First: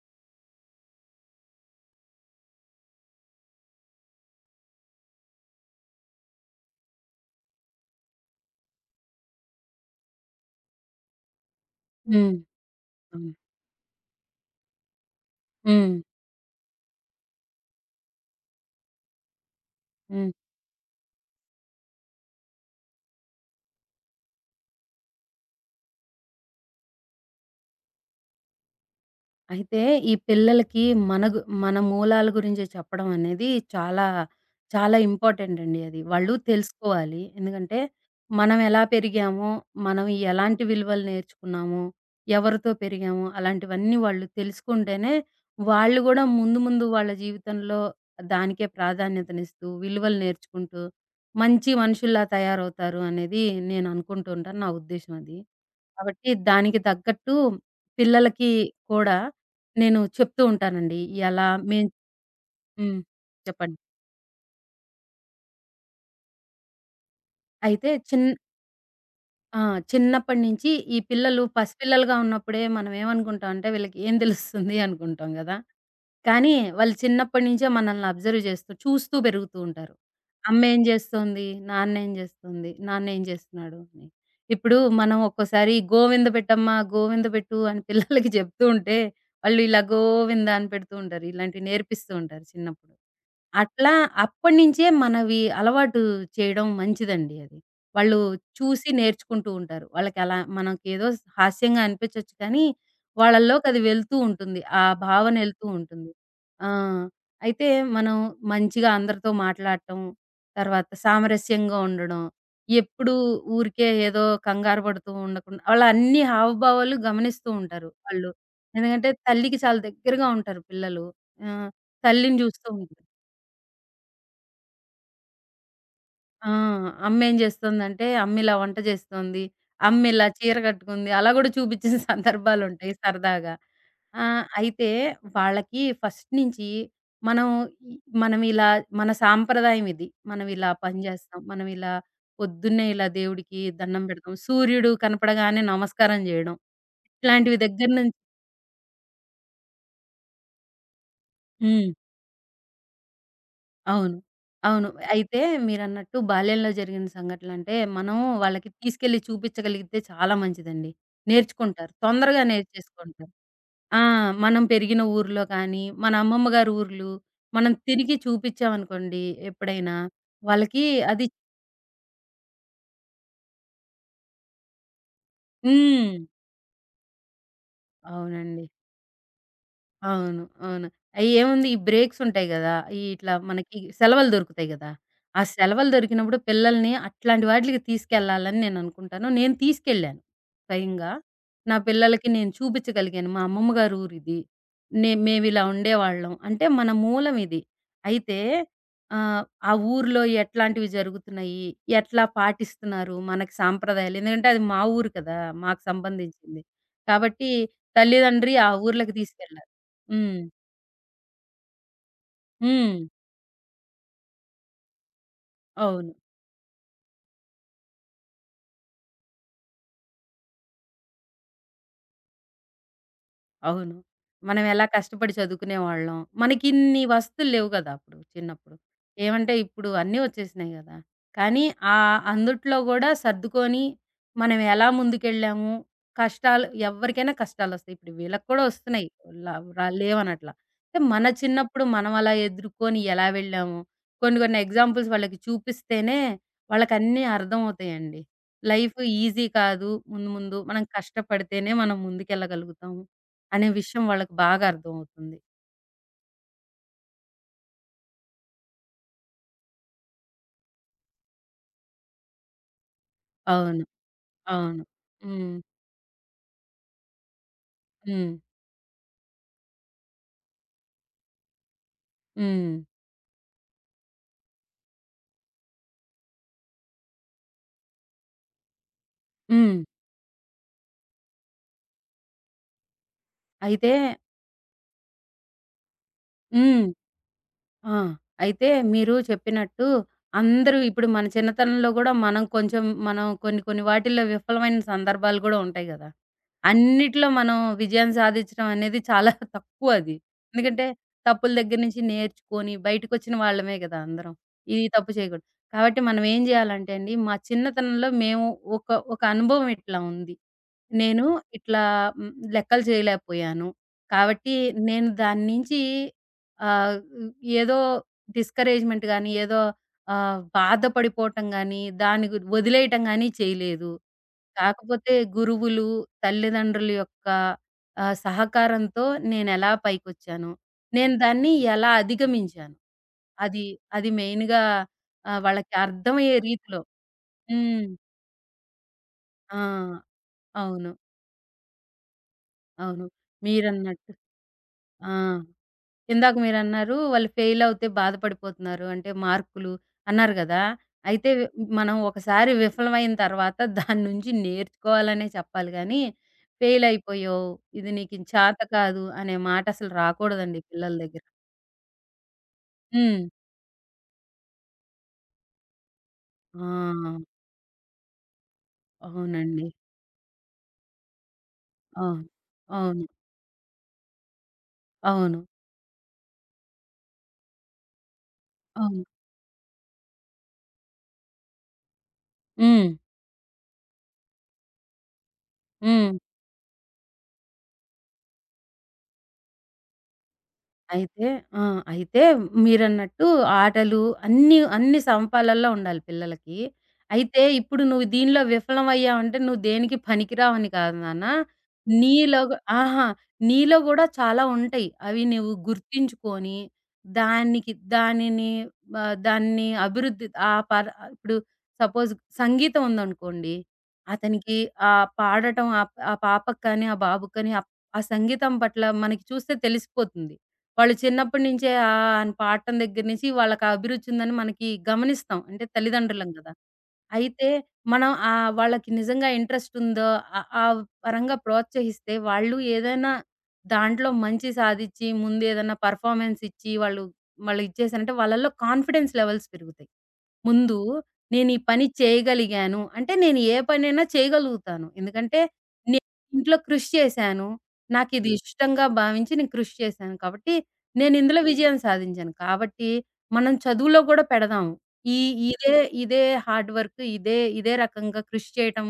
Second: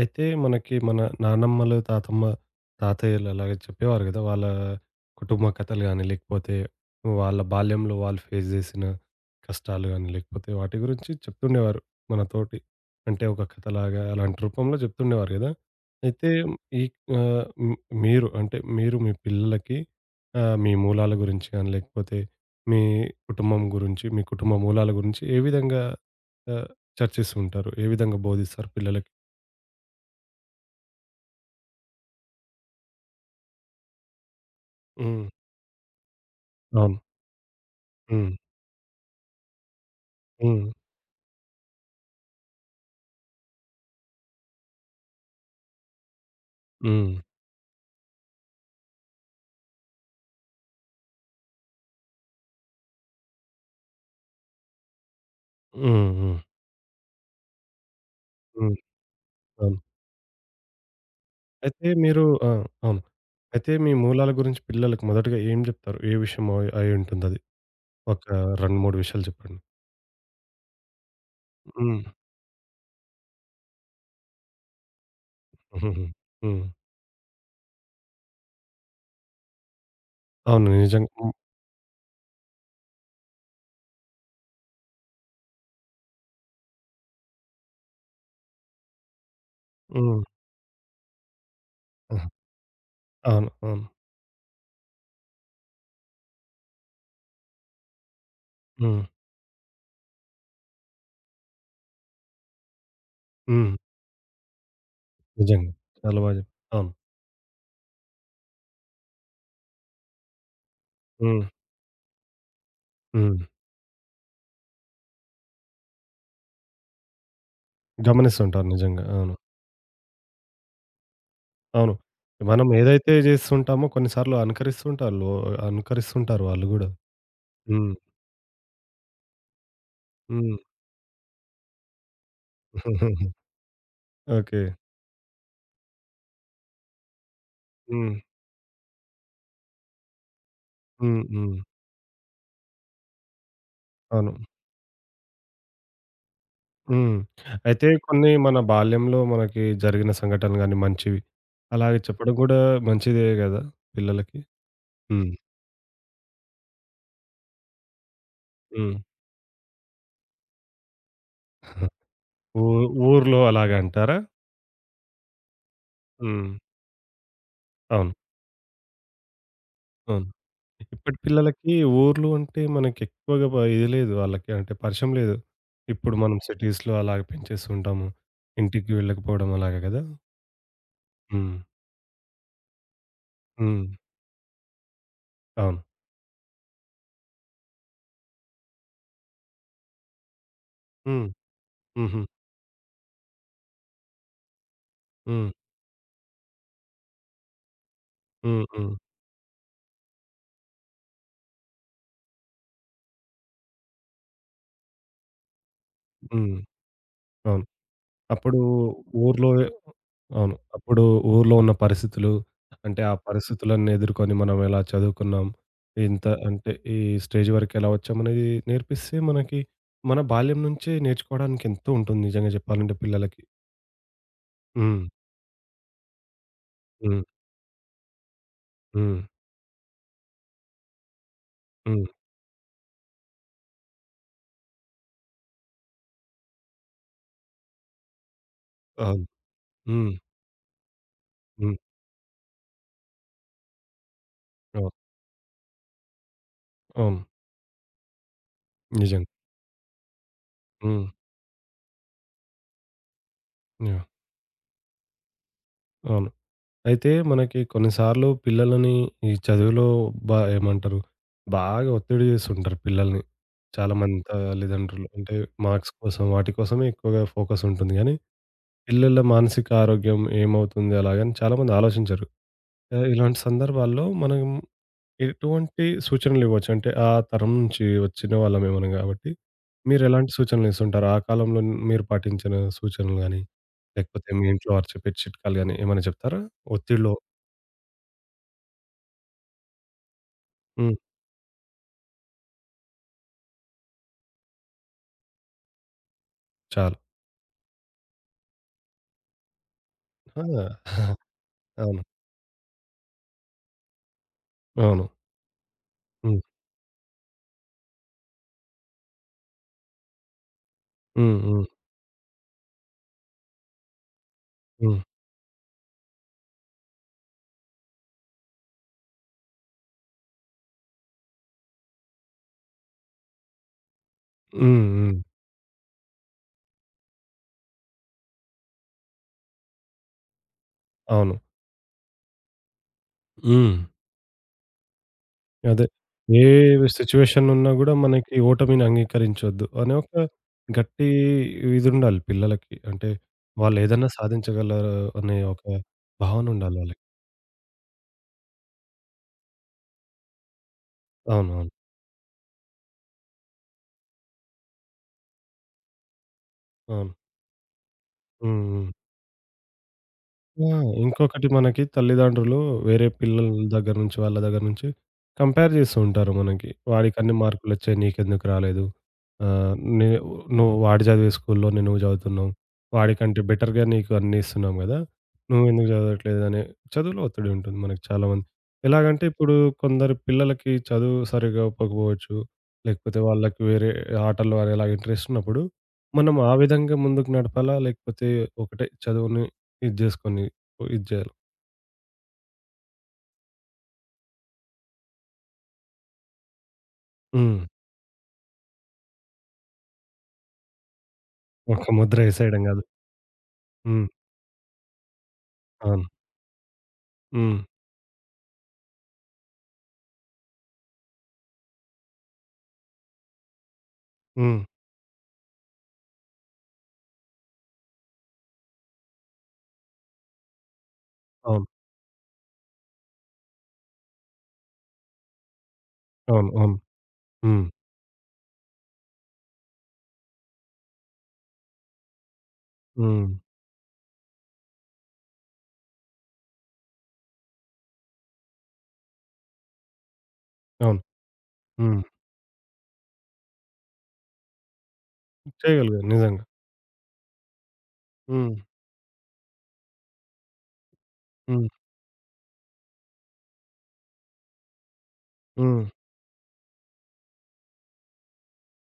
అయితే మనకి మన నానమ్మలు, తాతమ్మ, తాతయ్యలు అలాగే చెప్పేవారు గదా! వాళ్ళ కుటుంబ కథలు గాని, లేకపోతే వాళ్ళ బాల్యంలో వాళ్ళు ఫేస్ జేసిన కష్టాలు గాని, లేకపోతే వాటి గురించి చెప్తుండేవారు హ్మ్. మనతోటి. అంటే అవును. ఒక కథలాగా అలాంటి రూపంలో జెప్తుండేవారు గదా! హ్మ్. అయితే ఈ ఆహ్, హ్మ్, మీరు మీ పిల్లలకి హ్మ్. మీ మూలాల గురించి గాని, లేకపోతే మీ కుటుంబం గురించి, మీ కుటుంబ మూలాల గురించి ఏ విధంగా ఆహ్, చర్చిస్తూ ఉంటారు? ఏ విధంగా బోధిస్తారు పిల్లలకి? అయితే ఈ పిల్లలకి మన గు మన మూలాల గురించి చెప్పడం అనేది చాలా, చాలా హ్మ్. ఇంపార్టెంట్ అండి అది. వాళ్ళు అవును. తెలుసుకోవాలి. ఎందుకంటే హ్మ్. మనం ఎలా పెరిగామో, మనం ఎలాంటి హ్మ్. విలువలు నేర్చుకున్నామో, ఎవరితో పెరిగామో అలాంటివన్నీ వాళ్ళు తెలుసుకుంటేనే వాళ్ళు గూడా ముందు, ముందు వాళ్ళ హ్మ్. జీవితంలో దానికే ప్రాధాన్యతనిస్తూ, విలువలు నేర్చుకుంటూ మంచి మనుషుల్లా తయారవుతారు అనేది నేను అనుకుంటూ ఉంటాను. నా ఉద్దేశ్యం అది. హ్మ్. కాబట్టి హ్మ్. దానికి తగ్గట్టు పిల్లలకి హ్మ్. కూడా అవును. నేను చెప్తూ ఉంటానండి. ఎలా మేం అయితే మీరు ఆ! హ్మ్. అవును. అయితే చెప్పండి. మీ మూలాల గురించి పిల్లలకి మొదటగా ఏం జెప్తారు? ఏ విషయం అయి అయుంటుందది? అయితే ఒక చిన్ 2, 3 విషయాలు చెప్పండి. ఆ! చిన్నప్పటి నుంచి ఈ పిల్లలు హ్మ్. పసిపిల్లలుగా ఉన్నప్పుడే మనం ఏమనుకుంటాం అంటే వీళ్ళకి ఏం తెలుస్తుంది అనుకుంటాం గదా! హుహుహు. కానీ హ్మ్. వాళ్ళు చిన్నప్పటి నుంచే మనల్ని అబ్జర్వ్ చేస్తూ, చూస్తూ పెరుగుతూ ఉంటారు. అవును. అమ్మేం నిజంగా. హ్మ్. జేస్తోంది? నాన్నేం జేస్తుంది? నాన్నేం జేస్తున్నాడు? అని. ఇప్పుడు మనం ఒక్కోసారి గోవింద పెట్టమ్మా, గోవింద పెట్టు అని పిల్లలకి చెప్తూ ఉంటే, వాళ్ళు ఇలా హ్మ్. గోవింద అని పెడుతూ ఉంటారు. ఇలాంటివి నేర్పిస్తూ ఆహా! ఉంటారు చిన్నప్పుడు. అవును. అవును. అట్లా అప్పటినుంచే మనవి అలవాటు చేయడం మంచిదండి అది. వాళ్ళు చూసి హ్మ్. నేర్చుకుంటూ ఉంటారు. వాళ్ళకలా మనకేదో హాస్యంగా అనిపించొచ్చు కానీ, హ్మ్. వాళ్ళలోకది వెళ్తూ ఉంటుంది. ఆ భావన ఎళ్తూ నిజంగా. ఉంటుంది. చాలా బా జెప్ ఆ! అవును. అయితే మనం మంచిగా అందరితో మాట్లాడటం, తర్వాత హ్మ్. సామరస్యంగా ఉండడం, ఎప్పుడూ హ్మ్. ఊరికే ఏదో కంగారు పడుతూ ఉండకుండా వాళ్ళ అన్ని హావభావాలు గమనిస్తూ ఉంటారు వాళ్ళు. గమనిస్తుంటారు నిజంగా. ఎందుకంటే, అవును. తల్లికి చాలా దగ్గరగా ఉంటారు పిల్లలు. ఆ! అవును. తల్లిని చూస్తూ మనం ఉంటారు. ఏదైతే జేస్తుంటామో కొన్నిసార్లు అనుకరిస్తుంటారు ఆ! వాళ్ళు గూడా. అమ్మేం హ్మ్. జేస్తుందంటే, అమ్మిలా వంట జేస్తోంది, అమ్మిలా హ్మ్. చీర కట్టుకుంది. అలా గూడా చూపిచ్చిన సందర్భాలుంటాయి సరదాగా. ఓకే. అయితే వాళ్ళకి ఫస్ట్ నించి మనం ఇ హ్మ్. మనమిలా మన సాంప్రదాయం ఇది. మనమిలా పని హ్మ్. జేస్తాం. హ్మ్. మనమిలా పొద్దున్నే ఇలా దేవుడికి దండం అవును. బెడతాం. సూర్యుడు కనపడగానే నమస్కారం జేయడం. హ్మ్. ఇట్లాంటివి అయితే దగ్గర నుంచి కొన్ని మన బాల్యంలో మనకి జరిగిన సంఘటనలు గాని మంచివి, హ్మ్. అలాగే చెప్పడం కూడా మంచిదే గదా! అవును. పిల్లలకి. అవును. హ్మ్. అయితే మీరన్నట్టు బాల్యంలో జరిగిన సంఘటనలంటే, మనం వాళ్ళకి హ్మ్. తీసుకెళ్ళి చూపిచ్చగలిగితే చాలా మంచిదండి. నేర్చుకుంటారు. తొందరగా ఊ నేర్చేసుకుంటారు. ఊర్లో అలాగ ఆ! అంటారా? మనం పెరిగిన ఊర్లో కానీ, మన అమ్మమ్మ హ్మ్. గారి ఊర్లు, మనం అవును. తిరిగి చూపిచ్చామనుకోండి ఎప్పుడైనా, అవును. వాళ్ళకి ఇప్పటి అది పిల్లలకి ఊర్లు అంటే మనకెక్కువగా ఇది లేదు వాళ్ళకి అంటే పరిచయం లేదు. హ్మ్. ఇప్పుడు మనం సిటీస్‌లో అలాగ పెంచేస్తూ ఉంటాము. అవునండి. ఇంటికి వెళ్ళకపోవడం అలాగ గదా! అవును. అవును. హ్మ్. అయ్యేముంది ఈ బ్రేక్స్ ఉంటాయి గదా! ఈ ఇట్లా మనకి హ్మ్. సెలవులు దొరుకుతాయి గదా! ఆ అవును. సెలవులు దొరికినప్పుడు పిల్లల్ని అట్లాంటి వాటిలకి తీసుకెళ్ళాలని నేననుకుంటాను. నేను తీసుకెళ్ళాను స్వయంగా. హ్మ్. నా హుహు. పిల్లలకి నేను చూపించగలిగాను. మా అమ్మమ్మ గారి ఊరిది. హ్మ్. మేమిలా ఉండేవాళ్ళం. అంటే మన మూలం ఇది. అయితే హ్మ్. హ్మ్. ఆహ్, ఆ ఊర్లో ఎట్లాంటివి జరుగుతున్నాయి? ఎట్లా పాటిస్తున్నారు? మనకి సాంప్రదాయాలు ఎందుకంటే అది మా ఊరు కదా! మాకు హ్మ్. సంబంధించింది. కాబట్టి అవును. తల్లిదండ్రి అప్పుడు ఆ ఊర్లకి ఊర్లో తీసుకెళ్ళాలి. హ్మ్. అవును. అప్పుడు ఊర్లో ఉన్న పరిస్థితులు, హ్మ్. అంటే ఆ పరిస్థితులను ఎదుర్కొని మనం ఎలా చదువుకున్నాం, అవును. ఇంత అంటే ఈ స్టేజ్ వరకు ఎలా వచ్చామనేది నేర్పిస్తే మనకి మన బాల్యం నుంచే నేర్చుకోవడానికి ఎంతో ఉంటుంది నిజంగా చెప్పాలంటే పిల్లలకి. అవును. మనమెలా హ్మ్. కష్టపడి చదువుకునేవాళ్ళం. మనకిన్ని హ్మ్. వసతులు లేవు గదా! అప్పుడు చిన్నప్పుడు. హ్మ్. ఏమంటే ఇప్పుడు అన్నీ వచ్చేసినాయి గదా! కానీ హ్మ్. అందుట్లో గూడా సర్దుకొని మనం ఎలా ముందుకెళ్ళాము, కష్టాలు ఎవ్వరికైనా కష్టాలొస్తాయి. ఇప్పుడు వీళ్ళకి కూడా వస్తున్నాయి. అవును. ల రా హ్మ్. లేవనట్లా. అంటే మన హ్మ్. చిన్నప్పుడు మనం అలా ఎదుర్కొని ఎలా వెళ్ళాము, కొన్ని కొన్ని అవును. ఎగ్జాంపుల్స్ వాళ్ళకి చూపిస్తేనే అవును. వాళ్ళకన్నీ అర్థమవుతాయండి. లైఫ్ నిజంగా. ఈజీ కాదు. ముందు ముందు మనం హ్మ్. కష్టపడితేనే మనం ముందుకెళ్ళగలుగుతాము. అనే విషయం యాహ్! వాళ్ళకి బాగా అర్థమవుతుంది. అవును. అయితే మనకి కొన్నిసార్లు పిల్లలని ఈ చదువులో బా ఏమంటారు బాగా ఒత్తిడి చేస్తుంటారు పిల్లల్ని. అవును. చాలా మంది అవును. తల్లిదండ్రులు అంటే హ్మ్. మార్క్స్ కోసం వాటి కోసమే ఎక్కువగా ఫోకస్ ఉంటుంది కానీ హ్మ్. పిల్లల మానసిక ఆరోగ్యం ఏమవుతుంది అలాగని చాలా మంది ఆలోచించరు. హ్మ్. ఇలాంటి సందర్భాల్లో మనం ఎటువంటి సూచనలు ఇవ్వచ్చు అంటే ఆ తరం నుంచి వచ్చిన వాళ్ళమే మనం కాబట్టి హ్మ్. మీరు ఎలాంటి సూచనలు ఇస్తుంటారు ఆ కాలంలో మీరు పాటించిన సూచనలు కానీ అయితే లేకపోతే మీ ఇంట్లో వారు చెప్పే చిట్కాలు కానీ ఏమైనా చెప్తారా హ్మ్. ఒత్తిడిలో? ఆ! అయితే మీరు చెప్పినట్టు అందరూ ఉమ్, ఇప్పుడు మన చిన్నతనంలో గూడా మనం కొంచెం మనం కొన్ని కొన్ని వాటిల్లో విఫలమైన సందర్భాలు గూడా ఉంటాయి గదా! చాలు అన్నిట్లో మనం విజయం సాధించడం అనేది చాలా తక్కువ అది. ఆ, ఎందుకంటే తప్పుల దగ్గర నుంచి అవును నేర్చుకొని బయటకొచ్చిన వాళ్ళమే గదా! అందరం. ఇది అవును. తప్పు చేయకూడదు. కాబట్టి మనం ఉమ్, ఏం జేయాలంటే అండి మా చిన్నతనంలో మేము ఒక ఒక అనుభవం ఇట్లా ఉంది. నేను ఉమ్, ఉమ్, ఇట్లా లెక్కలు చేయలేకపోయాను. కాబట్టి ఉమ్, నేను దాని నుంచి ఆహ్, ఏదో డిస్కరేజ్‌మెంట్ గాని, ఏదో బాధపడిపోవటం గాని, దాని గు వదిలేయటం గాని చేయలేదు. ఉమ్, కాకపోతే ఉమ్, గురువులు, తల్లిదండ్రుల యొక్క సహకారంతో నేనెలా పైకొచ్చాను. నేను అవును. దాన్ని ఎలా అధిగమించాను. అది, ఉమ్. అది మెయిన్‌గా వాళ్ళకి అదే. అర్థమయ్యే ఏ రీతిలో. సిట్యుయేషన్ ఉన్నా హ్మ్. గూడా మనకి ఓటమిని ఆ! అంగీకరించొద్దు అనే ఒక అవును. గట్టి ఇదుండాలి పిల్లలకి. అవును. అంటే వాళ్ళేదన్నా మీరన్నట్టు. సాధించగలరు ఆ! అనే ఒక ఇందాక భావనుండాలి మీరన్నారు, వాళ్ళకి. వాళ్ళు ఫెయిలవుతే బాధపడిపోతున్నారు. అంటే మార్కులు అన్నారు గదా! అయితే అవునవును. మనం ఒకసారి విఫలమైన తర్వాత దాని నుంచి నేర్చుకోవాలనే చెప్పాలి గానీ, అవును. ఫెయిలయిపోయావు, ఇది నీకు చేత హ్మ్. హ్మ్. కాదు అనే మాట అసలు రాకూడదండి ఆ! పిల్లల దగ్గర. ఇంకొకటి మనకి తల్లిదండ్రులు వేరే హ్మ్. పిల్లల దగ్గర నుంచి, వాళ్ళ దగ్గర నుంచి కంపేర్ చేస్తూ ఉంటారు మనకి. ఆ! వాడికన్ని మార్కులొచ్చాయి నీకెందుకు రాలేదు? అవునండి. ఆహ్, నే నువ్వు వాడు చదివే స్కూల్లోనే నువ్వు అవును. చదువుతున్నావు. అవును. వాడికంటే బెటర్‌గా నీకు అన్నీ ఇస్తున్నాం గదా! అవును. నువ్వెందుకు చదవట్లేదనే చదువులో ఒత్తిడి ఉంటుంది మనకి చాలామంది. అవును. ఎలాగంటే ఇప్పుడు కొందరు పిల్లలకి చదువు సరిగ్గా ఒప్పకపోవచ్చు. హ్మ్. లేకపోతే వాళ్ళకి వేరే ఆటల్లో గాని అలాగ ఇంట్రెస్ట్ ఉన్నప్పుడు హ్మ్. మనం ఆ విధంగా ముందుకు నడపాలా? లేకపోతే ఒకటే చదువుని ఇది చేసుకొని ఇది అయితే చేయాలి. ఆ! అయితే మీరన్నట్టు ఆటలు అన్నీ, అన్ని సమపాలల్లో ఉండాలి పిల్లలకి. అయితే హ్మ్. ఇప్పుడు నువ్వు దీనిలో విఫలమయ్యావంటే నువ్వు దేనికి పనికిరావని కాదు నాన్న. ఒక ముద్ర నీలో గు ఏసేయడం గాదు. అహా! నీలో గూడా హ్మ్. చాలా ఉంటాయి. అవి నువ్వు అవును. గుర్తించుకొని హ్మ్. దానికి దానిని దాన్ని అభివృద్ధి ఆ పర్ ఇప్పుడు సపోజ్ సంగీతం ఉందనుకోండి. అతనికి హ్మ్. ఆహ్, పాడటం ఆ ఆ పాపకి కానీ, ఆ బాబుకి కానీ ఆ ఆ సంగీతం పట్ల మనకి చూస్తే తెలిసిపోతుంది. వాళ్ళు చిన్నప్పటి అవును. నుంచే ఆ! అని పాడటం దగ్గర నుంచి వాళ్ళకి ఆ అభిరుచి ఉందని మనకి గమనిస్తాం. అంటే తల్లిదండ్రులం అవును. గదా! అవును. అయితే హ్మ్. మనం వాళ్ళకి నిజంగా ఇంట్రెస్ట్ ఉందో ఆ ఆ పరంగా ప్రోత్సహిస్తే వాళ్ళు ఏదైనా హ్మ్. దాంట్లో మంచి సాధిచ్చి ముందేదన్నా పెర్ఫార్మన్స్ ఇచ్చి వాళ్ళు వాళ్ళు ఇచ్చేసారంటే వాళ్ళలో కాన్ఫిడెన్స్ లెవెల్స్ పెరుగుతాయి. ముందు అవును. నేను ఈ పని హ్మ్. చేయగలిగాను. అంటే నేను ఏ పనైనా చేయగలుగుతాను. ఎందుకంటే నేను చేయగలిగాను నిజంగా. ఇంట్లో కృషి చేశాను. నాకిది హ్మ్. ఇష్టంగా భావించి నేను కృషి చేశాను కాబట్టి నేనిందులో హ్మ్. విజయం సాధించాను. కాబట్టి మనం చదువులో గూడా పెడదాం. ఈ ఇదే, హ్మ్. ఇదే హార్డ్ వర్క్ ఇదే రకంగా కృషి చేయటం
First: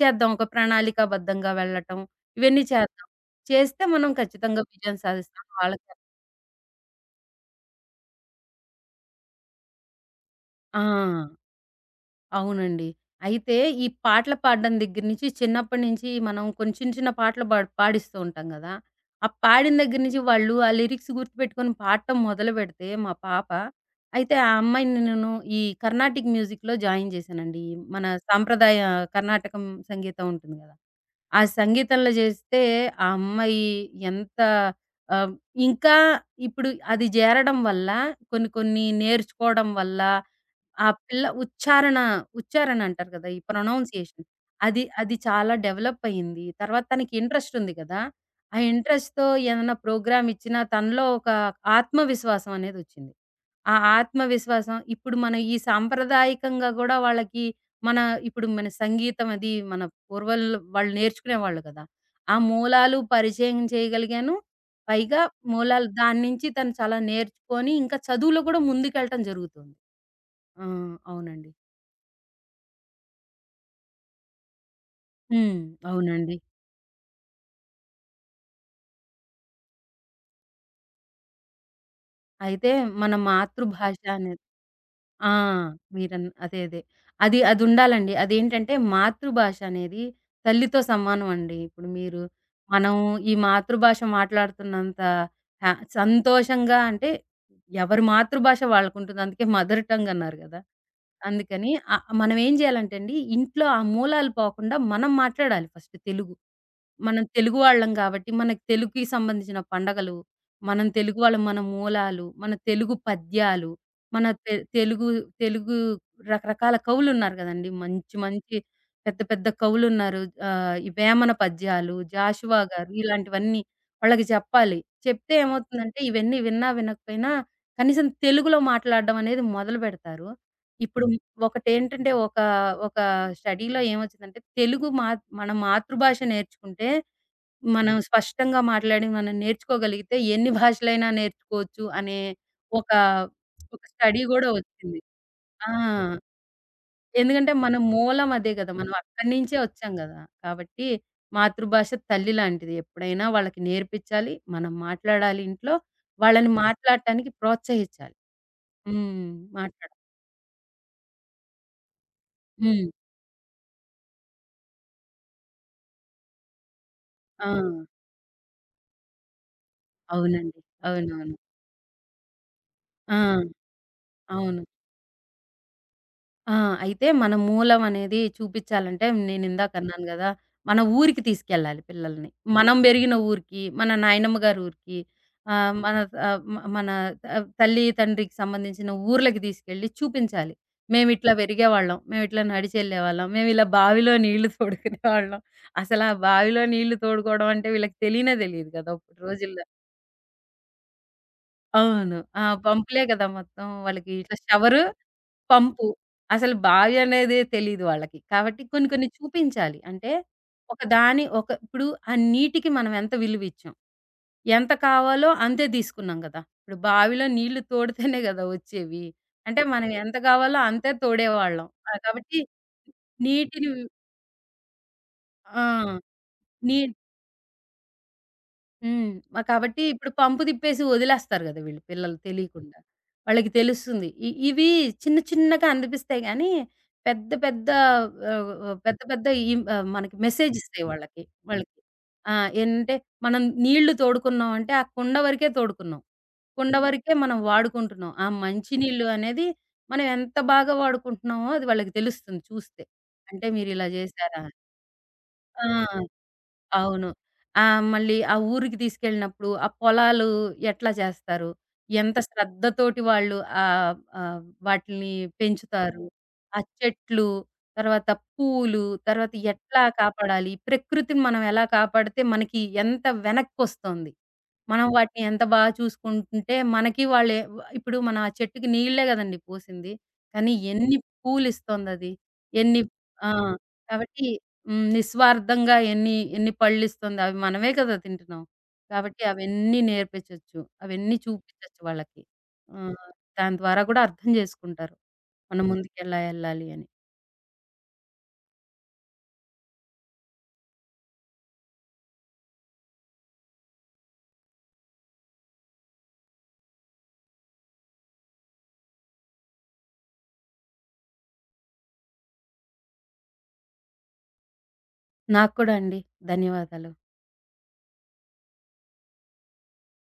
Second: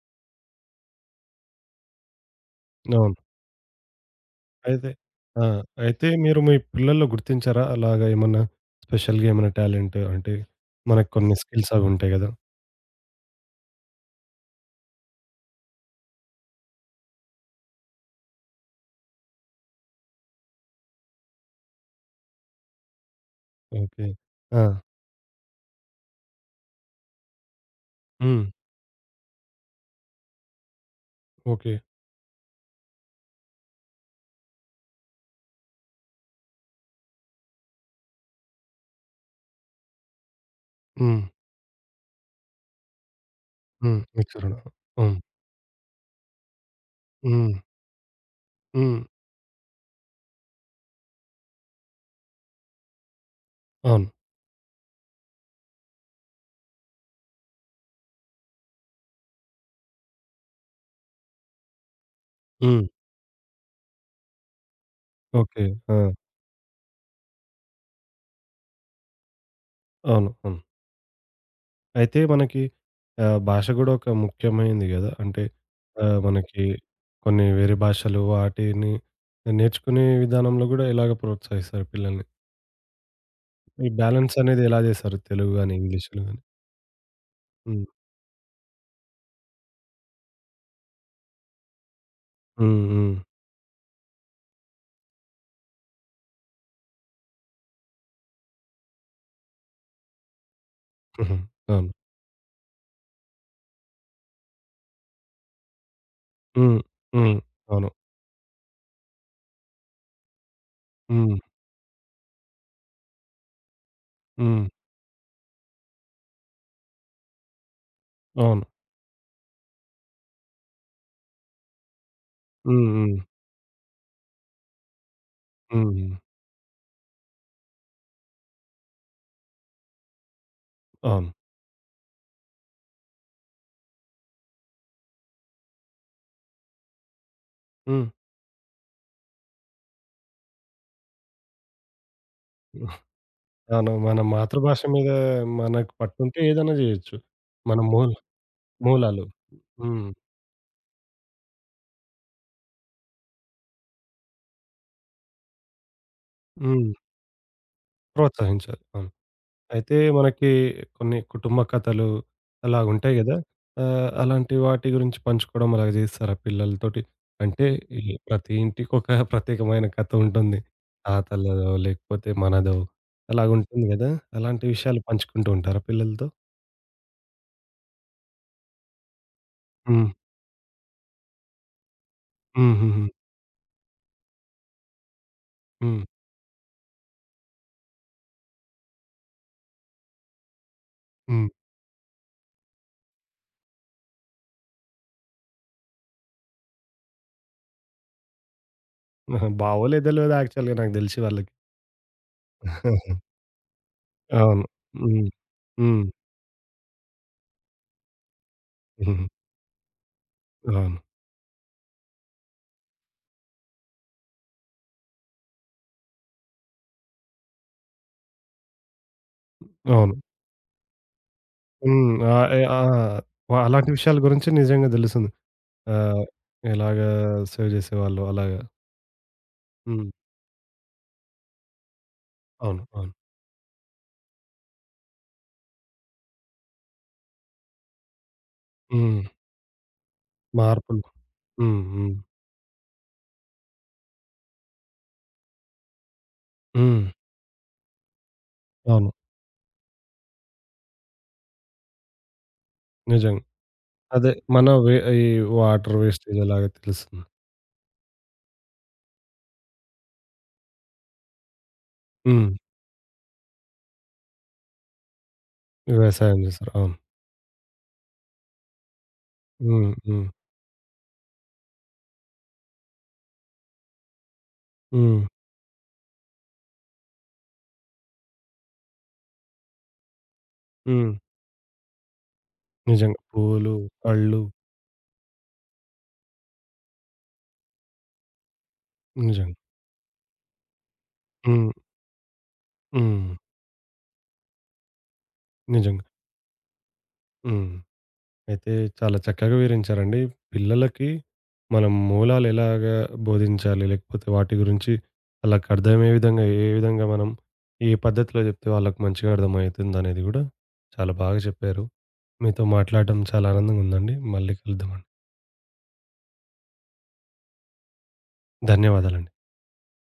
చేద్దాం. ఒక ప్రణాళికాబద్ధంగా వెళ్ళటం ఇవన్నీ చేద్దాం. అవును. చేస్తే మనం ఖచ్చితంగా అయితే విజయం సాధిస్తాం. ఆ! వాళ్ళకి అయితే మీరు మీ పిల్లల్లో గుర్తించారా? అలాగా ఏమన్నా స్పెషల్‌గా ఏమన్నా టాలెంట్ అంటే ఆ! మనకు కొన్ని స్కిల్స్ అవి ఉంటాయి గదా! అవునండి. అయితే ఈ పాటలు పాడడం దగ్గర నుంచి చిన్నప్పటి నుంచి మనం కొన్ని చిన్న చిన్న పాటలు పాడిస్తూ ఉంటాం గదా! ఆ పాడిన దగ్గర నుంచి వాళ్ళు ఆ లిరిక్స్ గుర్తుపెట్టుకొని పాడటం మొదలుపెడితే మా పాప, ఓకే. అయితే ఆ ఆ! అమ్మాయిని నేను ఈ కర్ణాటిక్ మ్యూజిక్‌లో జాయిన్ జేశానండి. మన హ్మ్. సాంప్రదాయ కర్ణాటకం సంగీతం ఉంటుంది గదా! ఆ ఓకే. సంగీతంలో జేస్తే ఆ అమ్మాయి ఎంత ఆహ్, ఇంకా ఇప్పుడు అది జేరడం వల్ల కొన్ని కొన్ని నేర్చుకోవడం వల్ల ఆ హ్మ్. పిల్ల ఉచ్చారణ, ఉచ్చారణ అంటారు గదా! ఈ హ్మ్. Pronunciation mixer. అవును. అది అది హ్మ్. చాలా డెవలప్ అయింది. తర్వాత తనకి ఇంట్రెస్ట్ హ్మ్. ఉంది గదా! ఆ హ్మ్. ఇంట్రెస్ట్‌తో ఏదైనా ప్రోగ్రామ్ ఇచ్చినా తనలో ఒక ఆత్మవిశ్వాసం అనేదొచ్చింది. ఆ అవును. ఆత్మవిశ్వాసం ఇప్పుడు మనం ఈ సాంప్రదాయకంగా గూడా వాళ్ళకి మన ఇప్పుడు మన సంగీతం అది మన పూర్వలు వాళ్ళు నేర్చుకునేవాళ్ళు కదా! ఆ హ్మ్. మూలాలు పరిచయం చేయగలిగాను. పైగా ఓకే. మూలాలు ఆ! దాని నుంచి తను చాలా నేర్చుకొని ఇంకా చదువులో కూడా ముందుకెళ్ళటం జరుగుతుంది. అవును. అవును. ఆ! అవునండి. అయితే మనకి భాష గూడా ఒక ముఖ్యమైంది గదా! అంటే హ్మ్. అవునండి. మనకి కొన్ని వేరే భాషలు వాటిని నేర్చుకునే విధానంలో గూడా ఎలాగ ప్రోత్సహిస్తారు పిల్లల్ని? అయితే మన ఈ మాతృభాష బ్యాలెన్స్ అనేది అనేది ఎలా జేస్తారు? ఆ! తెలుగు గాని, ఇంగ్లీష్‌లో మీరన్ గాని? అదే. అది హ్మ్. అదుండాలండి. అదేంటంటే మాతృభాష అనేది తల్లితో సమానం అండి. ఇప్పుడు మీరు హ్మ్. మనం హ్మ్. ఈ మాతృభాష మాట్లాడుతున్నంత హ్యా సంతోషంగా అంటే ఎవరి మాతృభాష వాళ్ళకుంటుంది. అందుకే మదర్ టంగ్ అన్నారు గదా! హుహు. అందుకని అవును. మనం ఏం జేయాలంటే అండి, ఇంట్లో ఆ మూలాలు పోకుండా మనం మాట్లాడాలి ఫస్ట్ తెలుగు. హ్మ్. మనం హ్మ్. తెలుగు వాళ్ళం అవును. గాబట్టి, మనకు తెలుగుకి సంబంధించిన పండగలు, మనం తెలుగు హ్మ్. వాళ్ళం మన మూలాలు, మన తెలుగు పద్యాలు మన తె హ్మ్. తెలుగు తెలుగు రకరకాల కవులున్నారు గదండీ. మంచి మంచి అవును. పెద్ద పెద్ద కవులున్నారు. ఈ వేమన పద్యాలు, జాషువా హ్మ్. గారు హ్మ్. ఇలాంటివన్నీ వాళ్ళకి చెప్పాలి. చెప్తే ఏమవుతుందంటే హ్మ్. ఇవన్నీ విన్నా వినకపోయినా కనీసం తెలుగులో మాట్లాడడం అనేది మొదలుపెడతారు. ఇప్పుడు హ్మ్. అవును. ఒకటేంటంటే ఒక ఒక స్టడీ‌లో ఏమొచ్చిందంటే తెలుగు మా మన మాతృభాష నేర్చుకుంటే మనం హ్మ్. స్పష్టంగా మాట్లాడి మనం నేర్చుకోగలిగితే ఎన్ని భాషలైనా నేర్చుకోవచ్చు అనే ఒక, అవును. మన స్టడీ గూడా మాతృభాష ఒచ్చింది. మీద ఆ! మనకు పట్టుంటే ఏదైనా జేయొచ్చు. ఎందుకంటే మన మన మూల్ మూలం అదే గదా! మనం మూలాలు. అక్కడి నించే ఒచ్చాం హ్మ్. గదా! కాబట్టి మాతృభాష తల్లి లాంటిది. ఎప్పుడైనా వాళ్ళకి నేర్పిచ్చాలి. మనం మాట్లాడాలి ఇంట్లో. వాళ్ళని హ్మ్. మాట్లాడటానికి ప్రోత్సహించాలి. ప్రోత్సహించాలి. అవును. హ్మ్. మాట్లాడ అయితే మనకి కొన్ని కుటుంబ కథలు హ్మ్. అలాగుంటాయి అవును. గదా! అలాంటి వాటి గురించి పంచుకోవడం అలాగ జేస్తారా పిల్లలతోటి? ఆ! అంటే ఈ ప్రతి ఇంటికొక ప్రత్యేకమైన కథ అవునండి. ఉంటుంది. అవునవును. తాతలదో లేకపోతే మనదో ఆ! అలాగుంటుంది గదా! అవును. అలాంటి విషయాలు పంచుకుంటూ ఉంటారా పిల్లలతో? ఆ! అయితే మన మూలం అనేది చూపిచ్చాలంటే నేనిందాక అన్నాను హ్మ్. గదా! మన ఊరికి తీసుకెళ్ళాలి పిల్లల్ని. హ్మ్. మనం హుహు. బెరిగిన ఊరికి, మన నాయనమ్మ గారి ఊరికి, ఆహ్, మన హ్మ్. ఆహ్, మ మన ఆహ్, తల్లి, తండ్రికి సంబంధించిన ఊర్లకి తీసుకెళ్ళి చూపించాలి. మేమిట్లా హ్మ్. పెరిగేవాళ్ళం. మేమిట్లా నడిచెళ్ళేవాళ్ళం. మేమిలా బావిలో నీళ్లు తోడుకునేవాళ్ళం. అసలా బావిలో నీళ్లు తోడుకోవడం అంటే వీళ్ళకి తెలియనే తెలీదు గదా! అప్పటి ఆహా! రోజుల్లో. బావోలేదో తెలవదు యాక్చువల్‌గా నాకు దెలిసి వాళ్ళకి. అవును. ఆ! పంపులే గదా! మొత్తం వాళ్ళకి ఇట్లా అవును. షవరు, హ్మ్. పంపు. హ్మ్. అసలు బావి అనేదే తెలీదు వాళ్ళకి. కాబట్టి కొన్ని కొన్ని హుహు. చూపించాలి. అంటే అవును. ఒకదాని ఒక ఇప్పుడు ఆ నీటికి మనం ఎంత విలువిచ్చాం. ఎంత కావాలో అంతే తీసుకున్నాం గదా! ఇప్పుడు బావిలో నీళ్లు తోడితేనే గదా! వచ్చేవి. అంటే మనం అవును. ఎంత గావాలో అంతే తోడేవాళ్ళం. ఆ! హ్మ్. కాబట్టి ఆహ్, ఏ ఆ! నీటిని అలాంటి విషయాల గురించి నిజంగా దెలుస్తుంది. ఆ! ఆ! నీ ఎలాగా సేవ్ జేసేవాళ్ళు అలాగా. హ్మ్. కాబట్టి ఇప్పుడు హ్మ్. పంపు తిప్పేసి వదిలేస్తారు గదా! వీళ్ళు పిల్లలు తెలియకుండా. అవును. అవును. వాళ్ళకి తెలుస్తుంది. ఇవి చిన్న చిన్నగా అనిపిస్తాయి గానీ, పెద్ద పెద్ద ఆహ్, ఆహ్, పెద్ద హ్మ్. పెద్ద ఈ మనకి మెసేజ్ ఇస్తాయి మార్పులు. వాళ్ళకి. వాళ్ళకి. హ్మ్. హ్మ్. ఆ! ఏంటంటే మనం నీళ్లు తోడుకున్నాం అంటే ఆ కుండ వరకే తోడుకున్నాం. కుండ హ్మ్. వరకే మనం వాడుకుంటున్నాం. ఆ మంచి నీళ్ళు అవును. అనేది మనం ఎంత బాగా వాడుకుంటున్నామో అది వాళ్ళకి తెలుస్తుంది చూస్తే. నిజంగా. అంటే మీరిలా అదే జేశారా మన వే ఈ ఆ! వాటర్ వేస్టేజ్ ఎలాగో అవును. తెలుస్తుంది. ఆ! మళ్ళీ ఆ ఊరికి తీసుకెళ్ళినప్పుడు, ఆ పొలాలు ఎట్లా చేస్తారు? ఎంత హ్మ్. శ్రద్ధతోటి వాళ్ళు ఆహ్, ఆహ్, వాటిల్ని పెంచుతారు. వ్యవసాయం ఆ జేస్తారు. అవును. చెట్లు, తర్వాత పూలు, తర్వాత ఎట్లా హ్మ్. హ్మ్. కాపాడాలి? ప్రకృతిని మనం ఎలా కాపాడితే మనకి ఎంత వెనక్కొస్తుంది. మనం వాటిని హ్మ్. ఎంత బాగా చూసుకుంటుంటే, మనకి వాళ్ళే వ ఇప్పుడు మనం ఆ చెట్టుకి నీళ్ళే గదండీ పోసింది. కానీ ఎన్ని హ్మ్. పూలిస్తోందది. ఎన్ని నిజంగా. ఆ! పూలు, కాబట్టి పళ్ళు హ్మ్. నిస్వార్థంగా ఎన్ని, ఎన్ని పళ్ళిస్తుంది అవి మనమే కదా తింటున్నాం. కాబట్టి నిజంగా. అవన్నీ నేర్పించొచ్చు. అవన్నీ హ్మ్. చూపించొచ్చు వాళ్ళకి. ఆహ్, హ్మ్. దాని ద్వారా కూడా అర్థం చేసుకుంటారు. మనం నిజంగా. ముందుకెలా ఎళ్ళాలి అని. హ్మ్. అయితే చాలా చక్కగా వివరించారండి. పిల్లలకి మనం మూలాలు ఎలాగా బోధించాలి? లేకపోతే వాటి గురించి వాళ్ళకి అర్థమయ్యే విధంగా ఏ విధంగా మనం ఏ పద్ధతిలో చెప్తే వాళ్ళకి మంచిగా అర్థమవుతుందనేది గూడా చాలా బాగా చెప్పారు. మీతో మాట్లాడడం చాలా ఆనందంగా ఉందండి. మళ్ళీ కలుద్దామండి. నాకు కూడా అండి. ధన్యవాదాలు. ధన్యవాదాలండి.